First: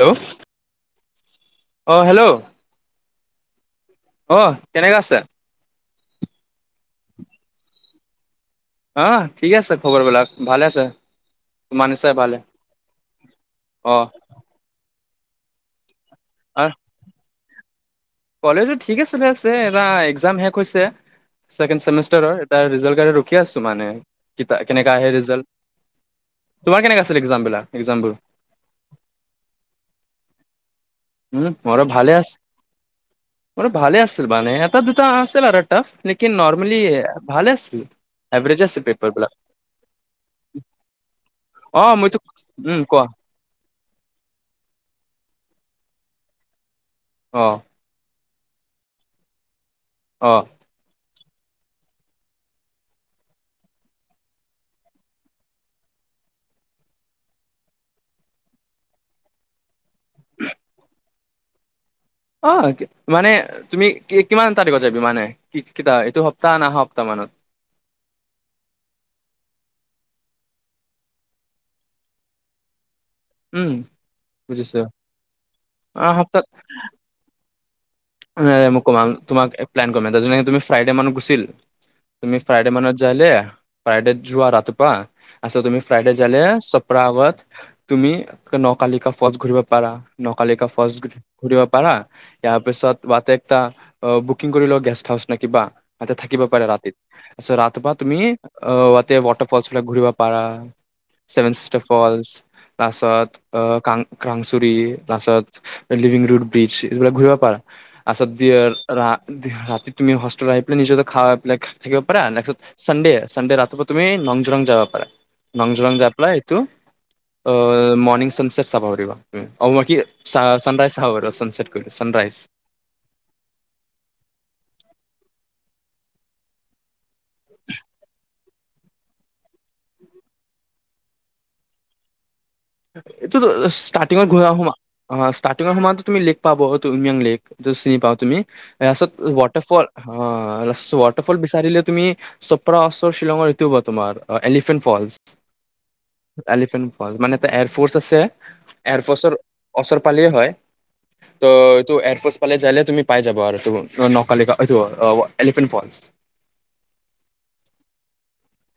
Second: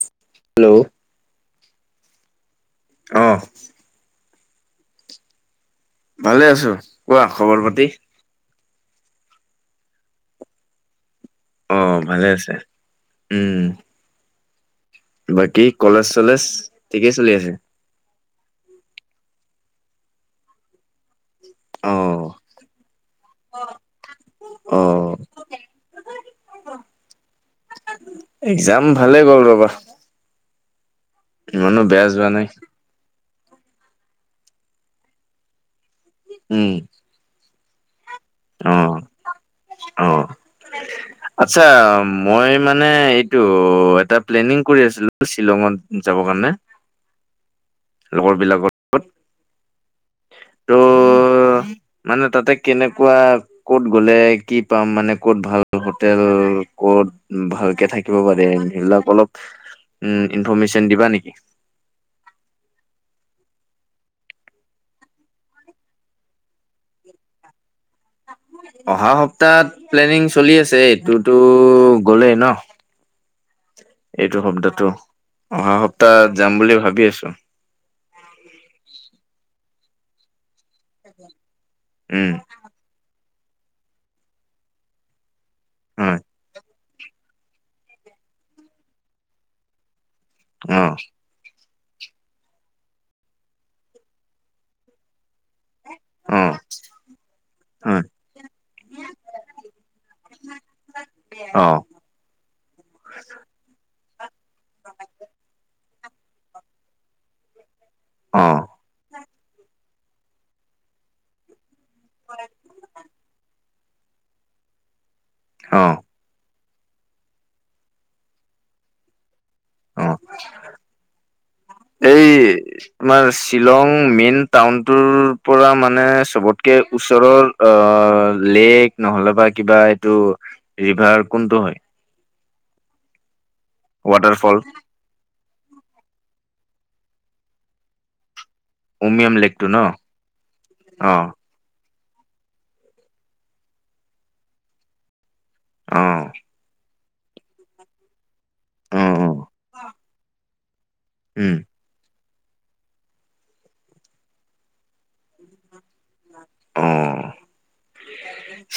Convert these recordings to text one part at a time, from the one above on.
Hello অ' hello অ ' অ 'কেনেকা আছে ভালে আছো কোৱা খবৰ পাতি। অহ ঠিক আছে খবৰবলাক ভালে আছে অ তোমাৰ নিচিনাই 'ভালে আছে উম অ বাকী কলেচ কলেজ ঠিকেই চলি আছে । যে এটা একজাম শেষ হৈছে। অ', অ', [inaudible] এক্জাম ভালে গ'ল ৰ'বা উম ইমানো বেয়া যোৱা নাই। মইটো ভালে আছিল মানে এটা দুটা আছিল আৰু টাফ লেকিন নৰ্মেলি ভালে আছে। ঠিক, অহ অহ আচ্ছা অ মইতো মই উম মানে কোৱা এইটো এটা প্লেনিং কৰি আছিলো । শ্বিলঙত যাবৰ কাৰণে অ' লগৰবিলাকৰ। অহ অহ মানে তাতে কেনেক কোৱা ক'ত গ'লে কি পাম মানে ক'ত ভাল হোটেল কত ভালকে থাকিব পাৰে মহিলাক অলপ। উম ইনফৰমেশ্যন দিবা নেকি? অ মানে তুমি কি কিমান তাৰিখত যাবি মানে কি কটা এইটো সপ্তাহ ন অহা সপ্তাহ মানত? অহা সপ্তাহত প্লেনিং চলি আছে এইটোতো গ'লেই ন উম এইটো বুজিছো শব্দটো অহা সপ্তাহ যাম বুলি ভাবি আছো । ন মুকুমাৰ তোমাক প্লন কৰিমাৰ যে তুি ফ্ৰাইডে মানত গছিল উম, তুমি ফ্ৰাইড মনত জলে ফাইড যোৱা ৰাতিপুৱা আছে তুমি ফ্ৰাই দে হয় জালে আগত তুমি নকালিকা ফলচ ঘূৰিব পাৰা । নকালিকা ফলচ অ', ঘূৰিব পাৰা ইয়াৰ পিছত বাতে একটা বুকিং কৰি লও গেষ্ট হাউচ নে কিবা । তাতে থাকিব অ', পাৰে ৰাতিত তাৰছত ৰাতিপুৱা হয়। তুমি আহ তাতে ৱাটাৰ ফলচ বিলাক ঘূৰিব পাৰা চেভেন অ', স্টাৰ ফলচ তাৰপাছত অহ কা ক্ৰাংচুৰি তাছত লিভিং ৰৰুড বিচ এইবিলাক ঘূৰিব পাৰা [inaudible] অ', ৰাতি তুমি হোষ্টেল আহি পেলাই নিজকতে খাবাই পেলাই থাকিব পাৰে ছানডে ৰাতিপুৱা তুমি নংজৰং যাব পাৰা । নং জুলং অ', জাপলাই তো । অহ বাকী অ', চানৰাইজ হব আৰু ছানচছেট কৰি এই ছানৰাইজ । তোমাৰ শ্বিলং মেইন টাউনটোৰ পৰা মানে চবতকে ওচৰৰ লেক নহ'লে বা কিবা এইটো ৰিভাৰ কোনটো হয়? [inaudible] ষ্টাৰ্টিঙত ঘ ৱাটাৰফল সমা ষ্টাৰৰ্টিঙৰ সময়তো তুমি পাব অ উমাং লেক যত চিনি পাওঁ তুমি? উমিয়াম লেকটো ন? ৰাছতটাৰফল অ', অটাৰফল বিচাৰিল তুমি চপ্ৰা ওৰ শ্বিলঙৰ তিও হব তোমাৰ এলিফেণ্ট ফলচ। অ', এলিফেণ্ মানে ত এৰ ফফ'ৰ্ছ আছে। অ', অ', এয়াৰফৰ্চৰ ওচৰ পালিয়ে হয়। টো উম। ইটো এয়াৰফৰ্চ কালে যাইলে তুমি পাই যাবা আৰু নকালিকা এলিফেণ্ট ফল। আহ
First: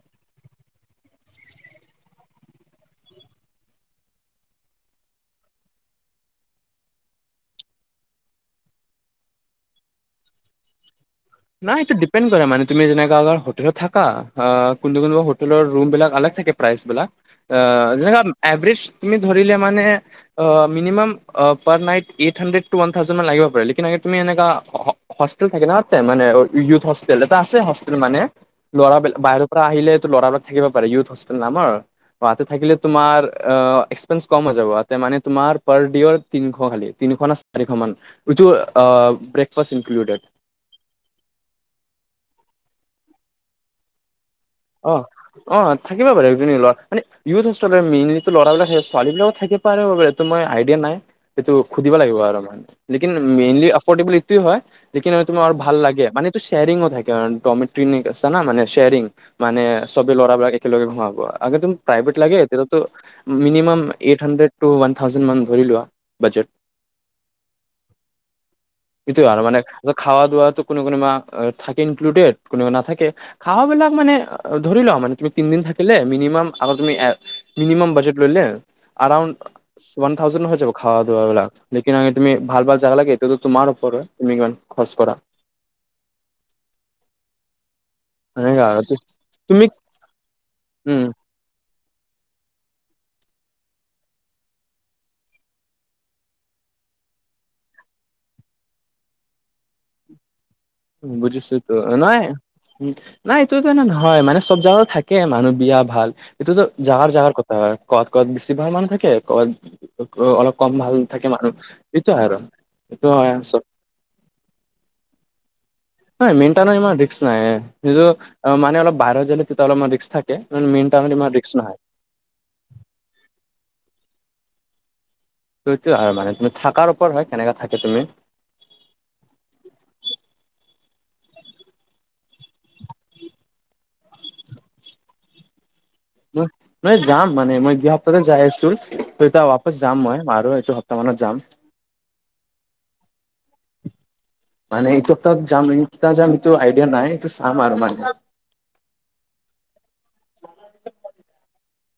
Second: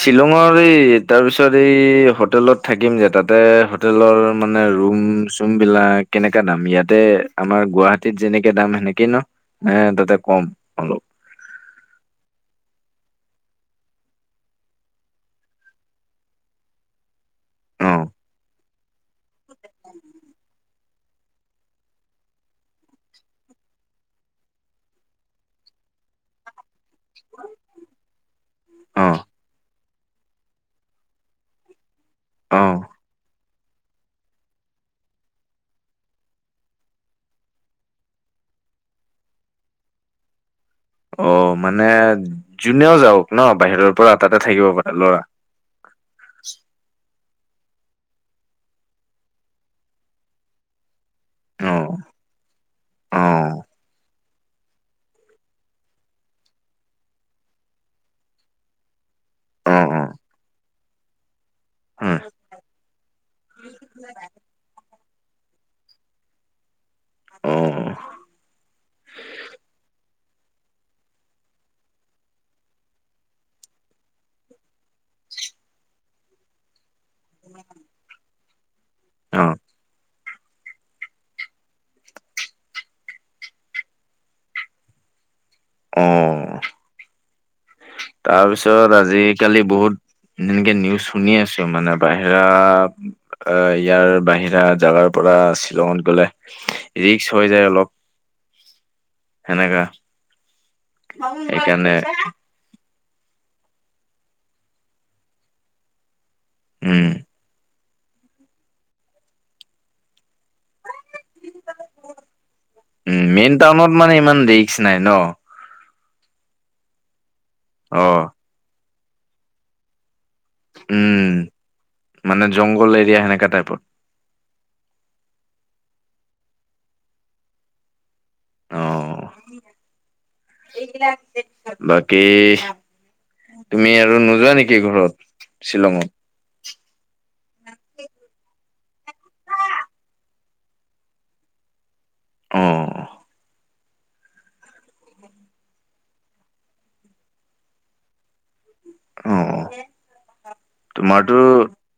শ্বিলঙৰ এই তাৰ পিছত এই হোটেলত থাকিম যে তাতে হোটেলৰ মানে ৰুম চুম বিলাক কেনেককা দাম ইয়াতে আমাৰ গুৱাহাটীত যেনেকে দাম সেনেকেই ন এ তাতে কম অলপ াই এইটো ডিপেড কৰা মানে তুমি যেনে হোেলত থাকা কোন কোনোবা হোেলৰম বিলাক থাকে প্ৰ বিলাক অ', এভজ তুমি ধৰি মানে মিনিমাম পাৰ নাই এই হাডড ান থাে লিব পাৰেুমি হেল থাকে ন তে মানে আৰু ইউথ হোষ্টেল। এটা আছে হোষ্টেল মানে ল'ৰা অ', বাহিৰৰ পৰা আহিলে ল'ৰা লৰা থাকিব পাৰে ইউথ হষ্টেল নামাৰ ৰাতি থাকিলে, অ', তোমাৰ ্ অ মানে যোনেও যাওক ন বাহিৰৰ পৰা তাতে থাকিব পাৰে অ ল'ৰা অ থাকিবা বাৰু একজনী লৰা মানে ইউথ আ মেইনলিটো ল'ৰাবলাক থাকে ছোৱালীবিলাক থাকে পাৰে বু এইটো মইিয়া নাই সেইটো সুধিব অ', লাগিব আৰুমান লকিন অ', মেইনলি এফৰ্ডেবল টো হয়, লেকিন ঐ, তুমাৰ ভাল লাগে, মানে ইটো শ্বেয়াৰিংও থাকে কাৰণ ট্টোমেট্টিনিক আছেনা মানে শেয়াৰিং মানে অ', চবে ল'ৰাবলাক একেলগে ভঙাো আৰু একেদম প্ৰাইভেট অ', লাগে, তেতিয়াতো মিনিমম এইট হণ্্ৰেড ট ন থাউজ মান ধৰি লোৱা, বজেট অ সটোয়ে আৰু মানে খ দোৱাাতো কোনো কোনোবা থাকে ইনক্লুডেড কোনোা নাথাকে খাৱাবলাক মানে ধৰি লোৱা মান তুমি তিদিন থাকিল মিনিমাম আ তুমি মিনিমাম বাজেট লৈলেউড ওৱান থাউজেণ্ড হৈ যাব খ দাবলাক লকিন আগে তুমি ভাল ভাল জাগা লাগেো তোমাৰপৰত তুমি ইমান খৰচ কৰা অ', তাৰ সেনেকা আৰু পিছত আজি-কালি তুমি বহুত এনেকে নিউজ উম শুনি আছু মানে বাহিৰা, অ', ইয়াৰ বাহিৰা জাগাৰ পৰা শ্বিলংত গ'লে, ৰিক্স হৈ যায় অলপ। সেনেকা। বুজিছোঁটো, সেইকাৰণে নহয়। উম নাই এইটোতানে নহয় মানে চব জাগগা থাকে মানুহ বিয়া ভাল ইটো টো উম জাগাৰ-জাগাৰ কথা হয়। কত কত বেছিভাগ মানুহ থাকে ক অলপ কম ভাল থাকে মানুহ সেইটো আৰু সটো উম হয় মেইন আচল টাউনত মানে ইমান ৰিক্স নাই ন ন মিণ্ট নম নাই সেইটো অ মানে অলপ বাহ যলে তে তলাৰ ক্সা উম মানে জংঘল এৰিয়া সেনেকা টাইপত টো সিটোৱে আৰু মানে তুমি থাকাৰ ওপৰত হয়, কেনেকে থাকে তুমি। আহ এইবিলাক জেদ কৰা, নাই কি তুমি আৰু নোযোৱা নেকি ঘৰত শ্বিলঙত ন, নহয় যাম মানে মই গিহাৰ তাতে যাই আছু। ত এতিয়া বাপচ যাম মই আৰু এইটো সপ্তাহ মানত যাম অহ্। মানে এইটো সপ্তাহ যাম, এ কিতা যাম এইটো আইডিয়া নাই। এইটো চাম আৰু মানে। অ তোমাৰটো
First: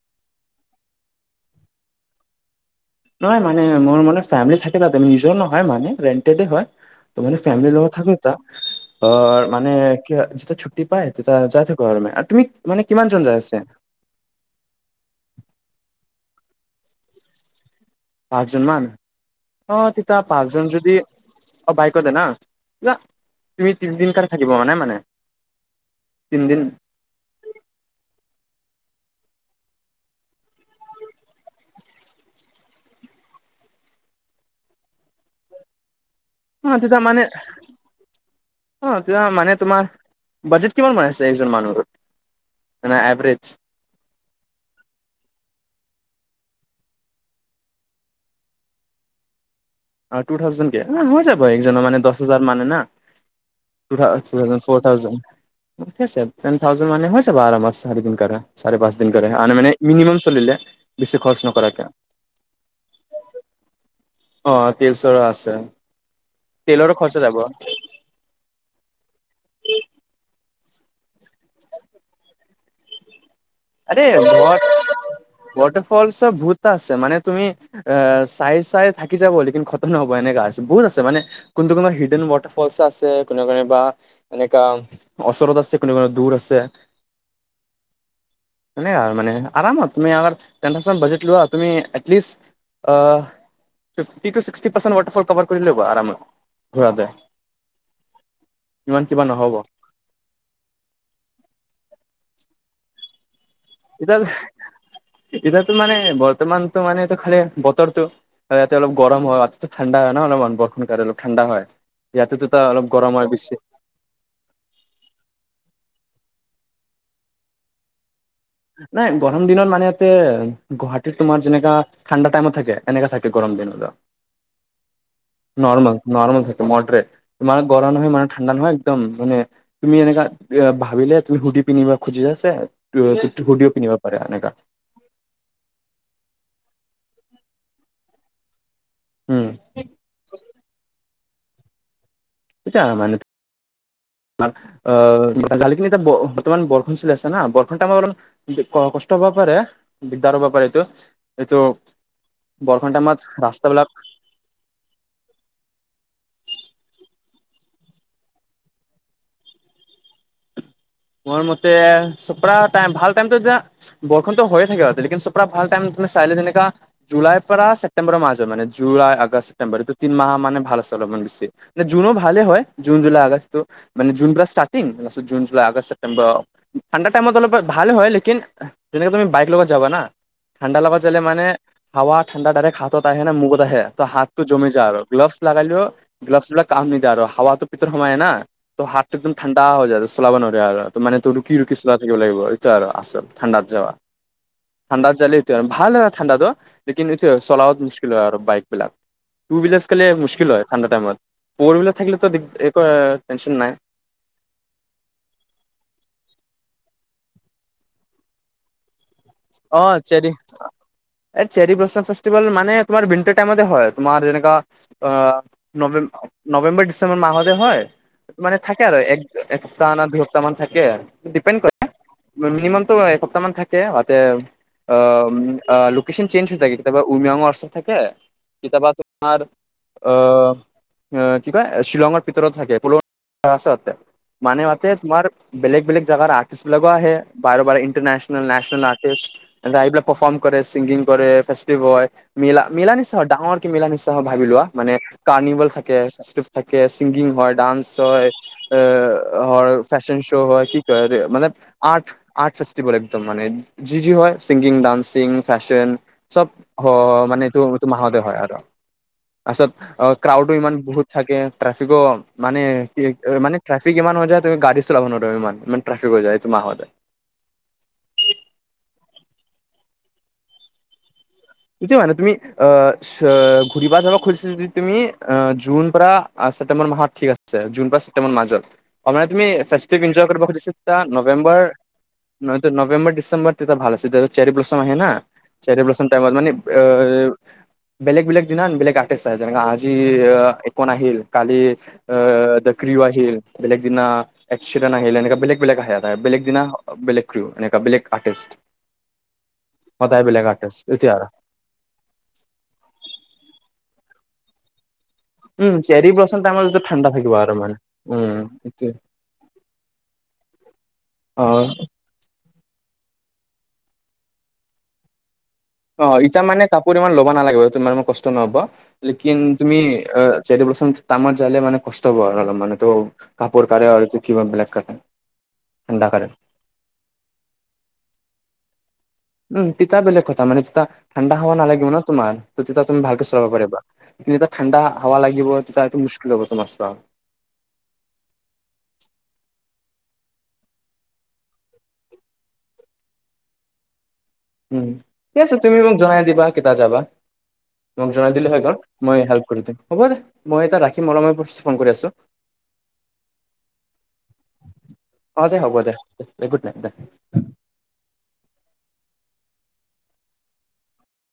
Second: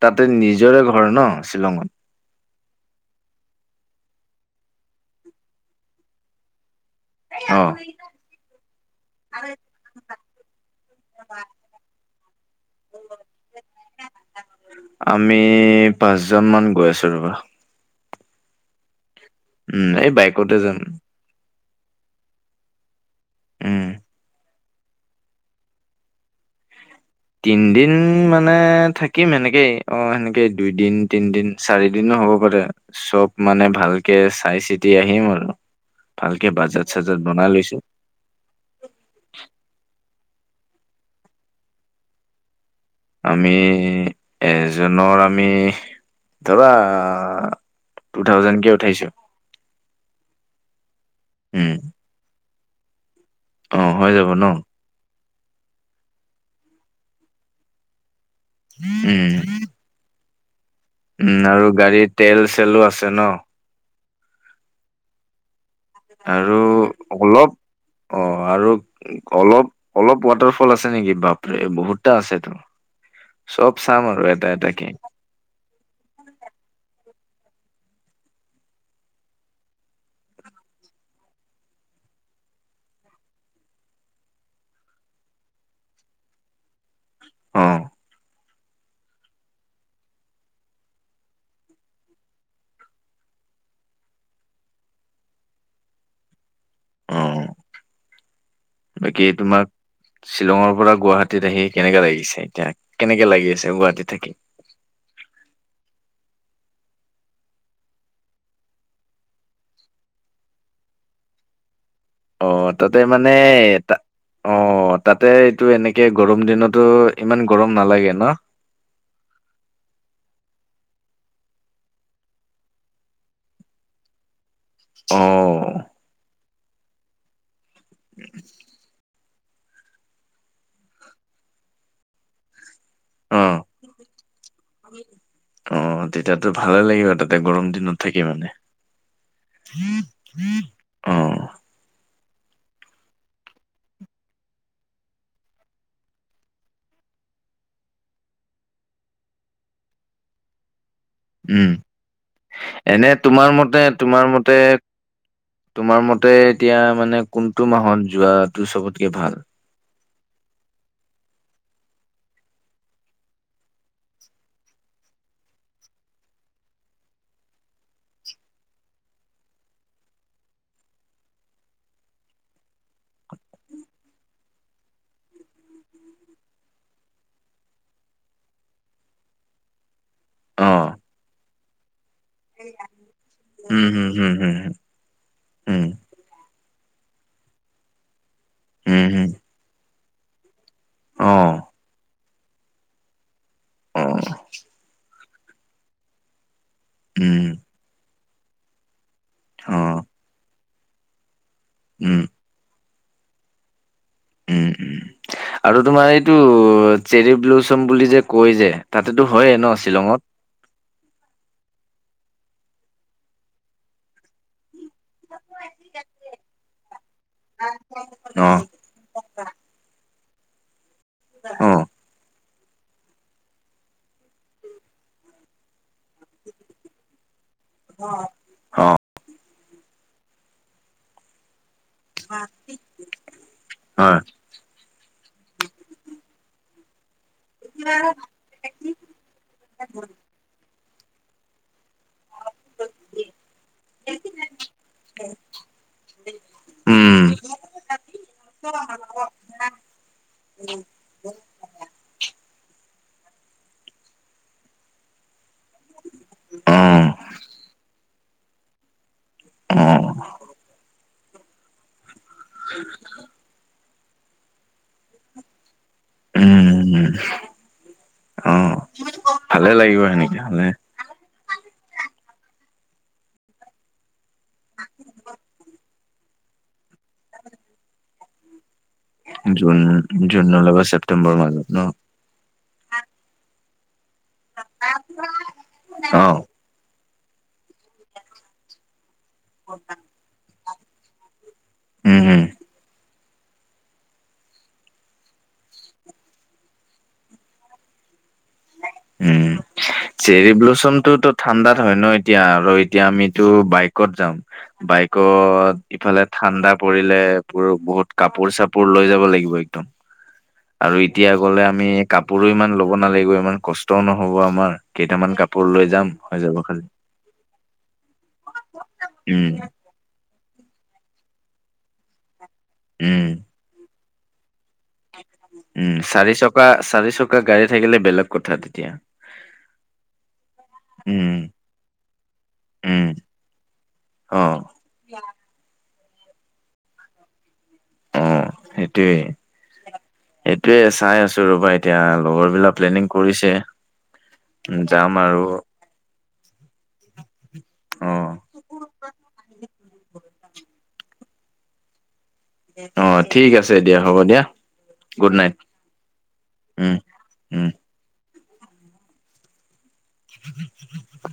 তাতে নিজৰে ঘৰ ন শ্বিলঙত নহয় মানে মোৰ মানে ফেিলি থাকেমি নিজৰও নহয় মানে ৰেণ্টেড হয় তো মানে অ'। ফেমলিৰ থাকে এতিয়া। অ', মানে কি হ যেতিয়া ছুট্টি পায়, তেতিয়া যাই থাকু আৰু মানে। অ তুমি মানে কিমান জন যাই আছে আমি পাঁচ জমান গৈ আছো ৰবা পাঁচজনমান উম এই বাইকতে যাম অ', বাইকতে না, না। তুমি উম, তিনিদিন কাৰণে থাকিব মানে মানে তিনিদিন, তিনদিন মানে থাকিম সেনেকেই অ 'সেনেকেই দুইদিন -তিনদিন- চাৰি দিনো হ'ব পাৰে চব মানে ভালকে চাই চিতি আহিম আৰু। ভালকে অ বাজেট তেতিয়া চাজেট মানেহ, বনাই লৈছো। অ', তিয়া মানে তোমাৰ বাজেট কিমান বনাইচে এজন মানুহৰ? মানে এভাৰেজ আমি, এজনৰ আমিহ ধৰা টু থাউজেণ্ডকে উঠাইছো। অ, টু থাউজেণ্ডকে। ন' হৈ যাব উম, একজনৰ মানে দহ হাজাৰ। মানে না। টো অ', হৈ থাউজেণ্ড - যাব ন? টোথাউজণ্ড, ফ'ৰ থাউজেণ্ড উঠছে টেন থাউজেণ্ড মানে হৈ যাব আৰামত চাৰি দিন কাৰণে। চাৰে পাঁচ দিন উম, কাৰণে মানে মিনিমাম, চলিলে। বেছি খৰচ উম, আৰু নকৰাকে গাড়ীৰ তেল চেলো আছে ন'। অ' তেল -চেলো আছে । আৰু অলপ অ' আৰু অলপ -অলপ ৱাটাৰ, ফল আছে নেকি বাপ? বহুত টা আছে তো, আৰে ৱাটাৰ ফল চব বহুততা আছে মানে, তুমি আহ, চাই -চাই থাকি যাব লেকিন খতম নহ'ব এনেকা আছে। বহুত আছে মানে কোনটো- কোনটো হিডেন ৱাটাৰ ফলচ আছে, কোনোবা- কোনোবা এনেকা ওচৰত আছে কোনো কোনোবা দূৰ আছে। অহ, এনে আৰ মানে আৰামত তুমি আ- টেন পাৰ্চেণ্ট বাজেট লোৱা তুমি at least fifty to sixty percent waterfall cover কৰি লবা আৰামত। ঘূৰাতে অ' ইমান কিবা বাকী নহ'ব তোমাক শ্বিলঙৰ পৰা গুৱাহাটীত আহি কেনেকা লাগিছে এতিয়া? কেনেকে লাগি আছে? গুৱাহাটী এতিয়া থাকি। এতিয়াতো মানে বৰ্তমানতো মানে খালি বতৰটো, ইয়াতে অলপ গৰম হয়, মাজতে ঠাণ্ডা হয় ন' অলপমান বৰষুণ কাৰণে অলপ ঠাণ্ডা হয়। ইয়াতেতো ত অ' অলপ তাতে গৰম হয় মানে বেছি ত' অ, ' তাতে এইটো এনেকে গৰম, গৰম দিনতো ইমান গৰম নালাগে ন'? নাই গৰম দিনত মানে ইয়াতে গুৱাহাটীত তোমাৰ যেনেকা ঠাণ্ডা টাইমত থাকে এনেকা থাকে গৰম দিনতো। অ নৰ্মেল - নৰ্মেল থাকে। মোৰ তাতে ইমান গৰম নহয় মানে ঠাণ্ডা নহয় একদম মানে তুমি এনেকা ভাবিলে তুমি সুধি পিনি খুজি আছে, অ' সুধিও পিন্ধিব পাৰা এনেকা অ' তেতিয়াতো ভালে লাগিব তা, এ, গৰম দিনত থাকি মানে। উম, অহ, ' সয়া মানে আহ গালিখিনি এতিয়া বৰ্তমান বৰষণ চলি আছে না বৰ্ষণটা আমাৰ অলপ কষ্ট হব পাৰে দিগদাৰ হ'ব পাৰে এইটো এইটো উম বৰষুণ এনে টাইমত তোমাৰ ৰাস্তাবিলাক মতে তোমাৰ মতে তোমাৰ মতে এতিয়া মানে । কোনটো মাহত যোৱাটো চবতকে ভাল মোৰ ভাইমতিয়া বৰষুতো হৈয়ে থাকে চৰা ভাল টাইম চাই যেনেকা জুলাই পৰা ছেপ্তেম্বৰৰ মাজ হয় মানে জুলাই আগষ্ট ছেপেম্বৰটো তি মাহ মানে ভাল আছে অলপমান বেছি জুনো ভালে হয় জুন জুলাই আগষ্টটো মানে জুন ষ্টাৰ্টিংু আগষ্ট ছেপটেম্বৰ ঠাণ্ডা টাইমত অলপ ভাল হয় লেকিন যেনেকে তুমি বাইক লগত যাবা ঠাণ্ডা অ'। লগাই যালে মানে হাৱা ঠাণ্ডা ডাইৰেক্ হাতত আহে মুগত আহে উম, হুম, হুম, হাততটো হুম, জমি যায় আৰু গ্লভছ ল লগালেও উম, গ্লভছ বিলাক । কাম নিদে আৰু হাৱাাতটো ভিতৰ সময়ে না ত উম, হাতটো হুম, একদম ঠাণ্ডা হৈ য আৰু ত মান তোৰোক কি অ', ৰী চলা থাক লাগিব এইটো আৰু আল ঠাণ্ডাত যাবা অ', ঠাণ্ডাত জাল ব ভাল এা থঠণ্ত লকিন ইতিে উম, চলাবত মুশকিল হয় আৰুব বাইক বিলাক । টুইলাৰছ অ', খালে মু্ছকিল হয় ঠাডা টাইমত পৰবিলা থাকিল উম, তো টেনচন নাই । উম উম আৰু তোমাৰ এইটো চেৰি ব্লুচম বুলি যে কয় যে । তাতেতো হয়ে ন শ্বিলঙত । চে ফেভেল মানে তমাৰাৰ টাইম হয় তোমাৰ যেনে অ নেম নৱেম্বৰ ডিচেম্বৰ মাহতে হয় মানে অ', থাকে আৰু একসপ্তাহ ন দুপ্তাহ তামান থাকে আৰু ডিপেণ্ড অ', কৰে মিনিমাম তটো এসপ্তাহ মান থাকে এ অ লোকেশচন চেঞ্জ হৈ থাকে তাপা উমিয়ং থে কেতিাবা অ', তোমাৰ আহ । [unintelligible] শ্বিলঙৰ ভিতৰত থাকে কতে হয়, মানে মাতে তোমাৰ বেলেগ বেলেগ জাগগাৰ আৰ্টিষ্ট লগোৱা আহে বাৰ বাৰে ইটৰনেশ্যল নে্যল আ ৰা এইবেলাক পাৰফৰ্ম কৰে ছিংগিং কৰে ফেচতিভেল হয় মা মেলা নিচিনাই হয় ডাঙৰকৈ মেলা নিচিনাই হয়। ভাবি লোৱা মানে কাৰ্ণভেল থাকে থাকে উম। চিংগিং হয় ডান্স হয় এ হয় ফেশ্বন শ্ব' হয় কি ক মানে আৰ্ট আৰ্ট ফেষ্টিভেল একদম মানে যি যি হয় ছিংগিং ডান্সিং ফেশ্বন চব অ', মানে এইটো এইটো মাহতে হয় আৰু তাৰত অ', ক্ৰাউডো ইমান বহুত থাকে ট্ৰেফিকো মানে কি মানে ট্ৰেফিক ইমান হৈ যায় ত গাড়ী চলাব নোৱাৰ ইমান ইমান ট্ৰফিক হৈ যায় এইটো মাহতে উম, অ', ভালে লাগিব সেনেকে ভালে সেইটোৱে তুমি আঁহ ঘূৰিব যাব খুজিছা যদি তুমি আহ জুন পৰা ছেপটেম্বৰ মাহত ঠিক আছে জুন পৰা ছেপ্তেম্বৰ মাজত অঁ মানে তুমি জুন ফেষ্টিভ এনজয় কৰিব জুন নহ'লেবা খুজিছাা ছেপ্তেম্বৰ নৱেম্বৰ মাজত ন নবেম্বৰ ডিচেম্বৰত তেতিয়া ভালছিল যে চেৰিব্লচম আহে না তাৰ অ মানে অঁ বেলেগ বেলেগ দিনা বেলেগ আৰ্টিষ্ট আঅঁহ যেনে আজি একন আহিল কালি উম হম দ ক্ৰউ আহিল বেলেগ দিনা এচিডন আহিল এনেকা বেলেগ বেলেগ আহ বেলেগ দিনা বেলেগ ক্ৰ এনেকা বেলেগ আৰ্টিষ্ট সদায় বেলেগ [unintelligible] ঠাণ্ডা হয় ন এতিয়া আৰু এতিয়া আমি তো কত যাম বাইক উম চেৰী ব্লচম টাইমত ঠাণ্ডা যিটো থাকিব আৰু মানে বহুত উম কাপোৰ চাপোৰ এইটোৱে লৈ যাব লাগিব একদম এতিয়া অ গলে ল'ব নালাগিব, ইমান কষ্টওঁ নহ'ব আমাৰ কেইটামান কাপ অঁ এতিয়া মানে কাপোৰ ইমান ল'ব নালাগিব তুমি ম কষ্ট নহব লেকিন উম তুমি চটো প্ৰথম তামাৰ জালে মান কষ্ট হব আৰু অল মানে তো উম কাপোৰ কাৰে আৰু কিবা বেলেগ কাৰে উম ঠাণ্ডা কাৰে চাৰি চকা, চাৰি চকা গাড়ী, থাকিলে বেলেগ কথা তেতিয়া উম তেতিয়া বেলেগ কথা মানে যেতিয়া ঠাণ্ডা উম হাৱা নালাগিব ন তোমাৰ ত তেতিয়া তুমি উম ভালকে চলাব পাৰিবা কিন্তু অ তেতিয়া ঠাণ্ডা হাৱা লাগিব তেতিয়া মুশকিল হব তোমাৰ ছা, অঁ সেইটোৱেই সেইটোৱেই চাই আছো ৰবা এতিয়া লগৰ বিলাক প্লেনিং কৰিছে উম যাম ঠিক আৰু আছে তুমি মোক জনাই দিবা কেইটা যাবা মোক অ জনাই দিলে হৈ গ'ল মই হেল্প কৰি দিম হ'ব দে মই এটা ৰাখি মৰময় প ফোন কৰি আছোঁ অঁ ঠিক আছে দিয়া হ'ব দিয়া গুড অ নাইট দে হ'ব দে গুড নাইট দে। উ উ উুম হুম হু উু হু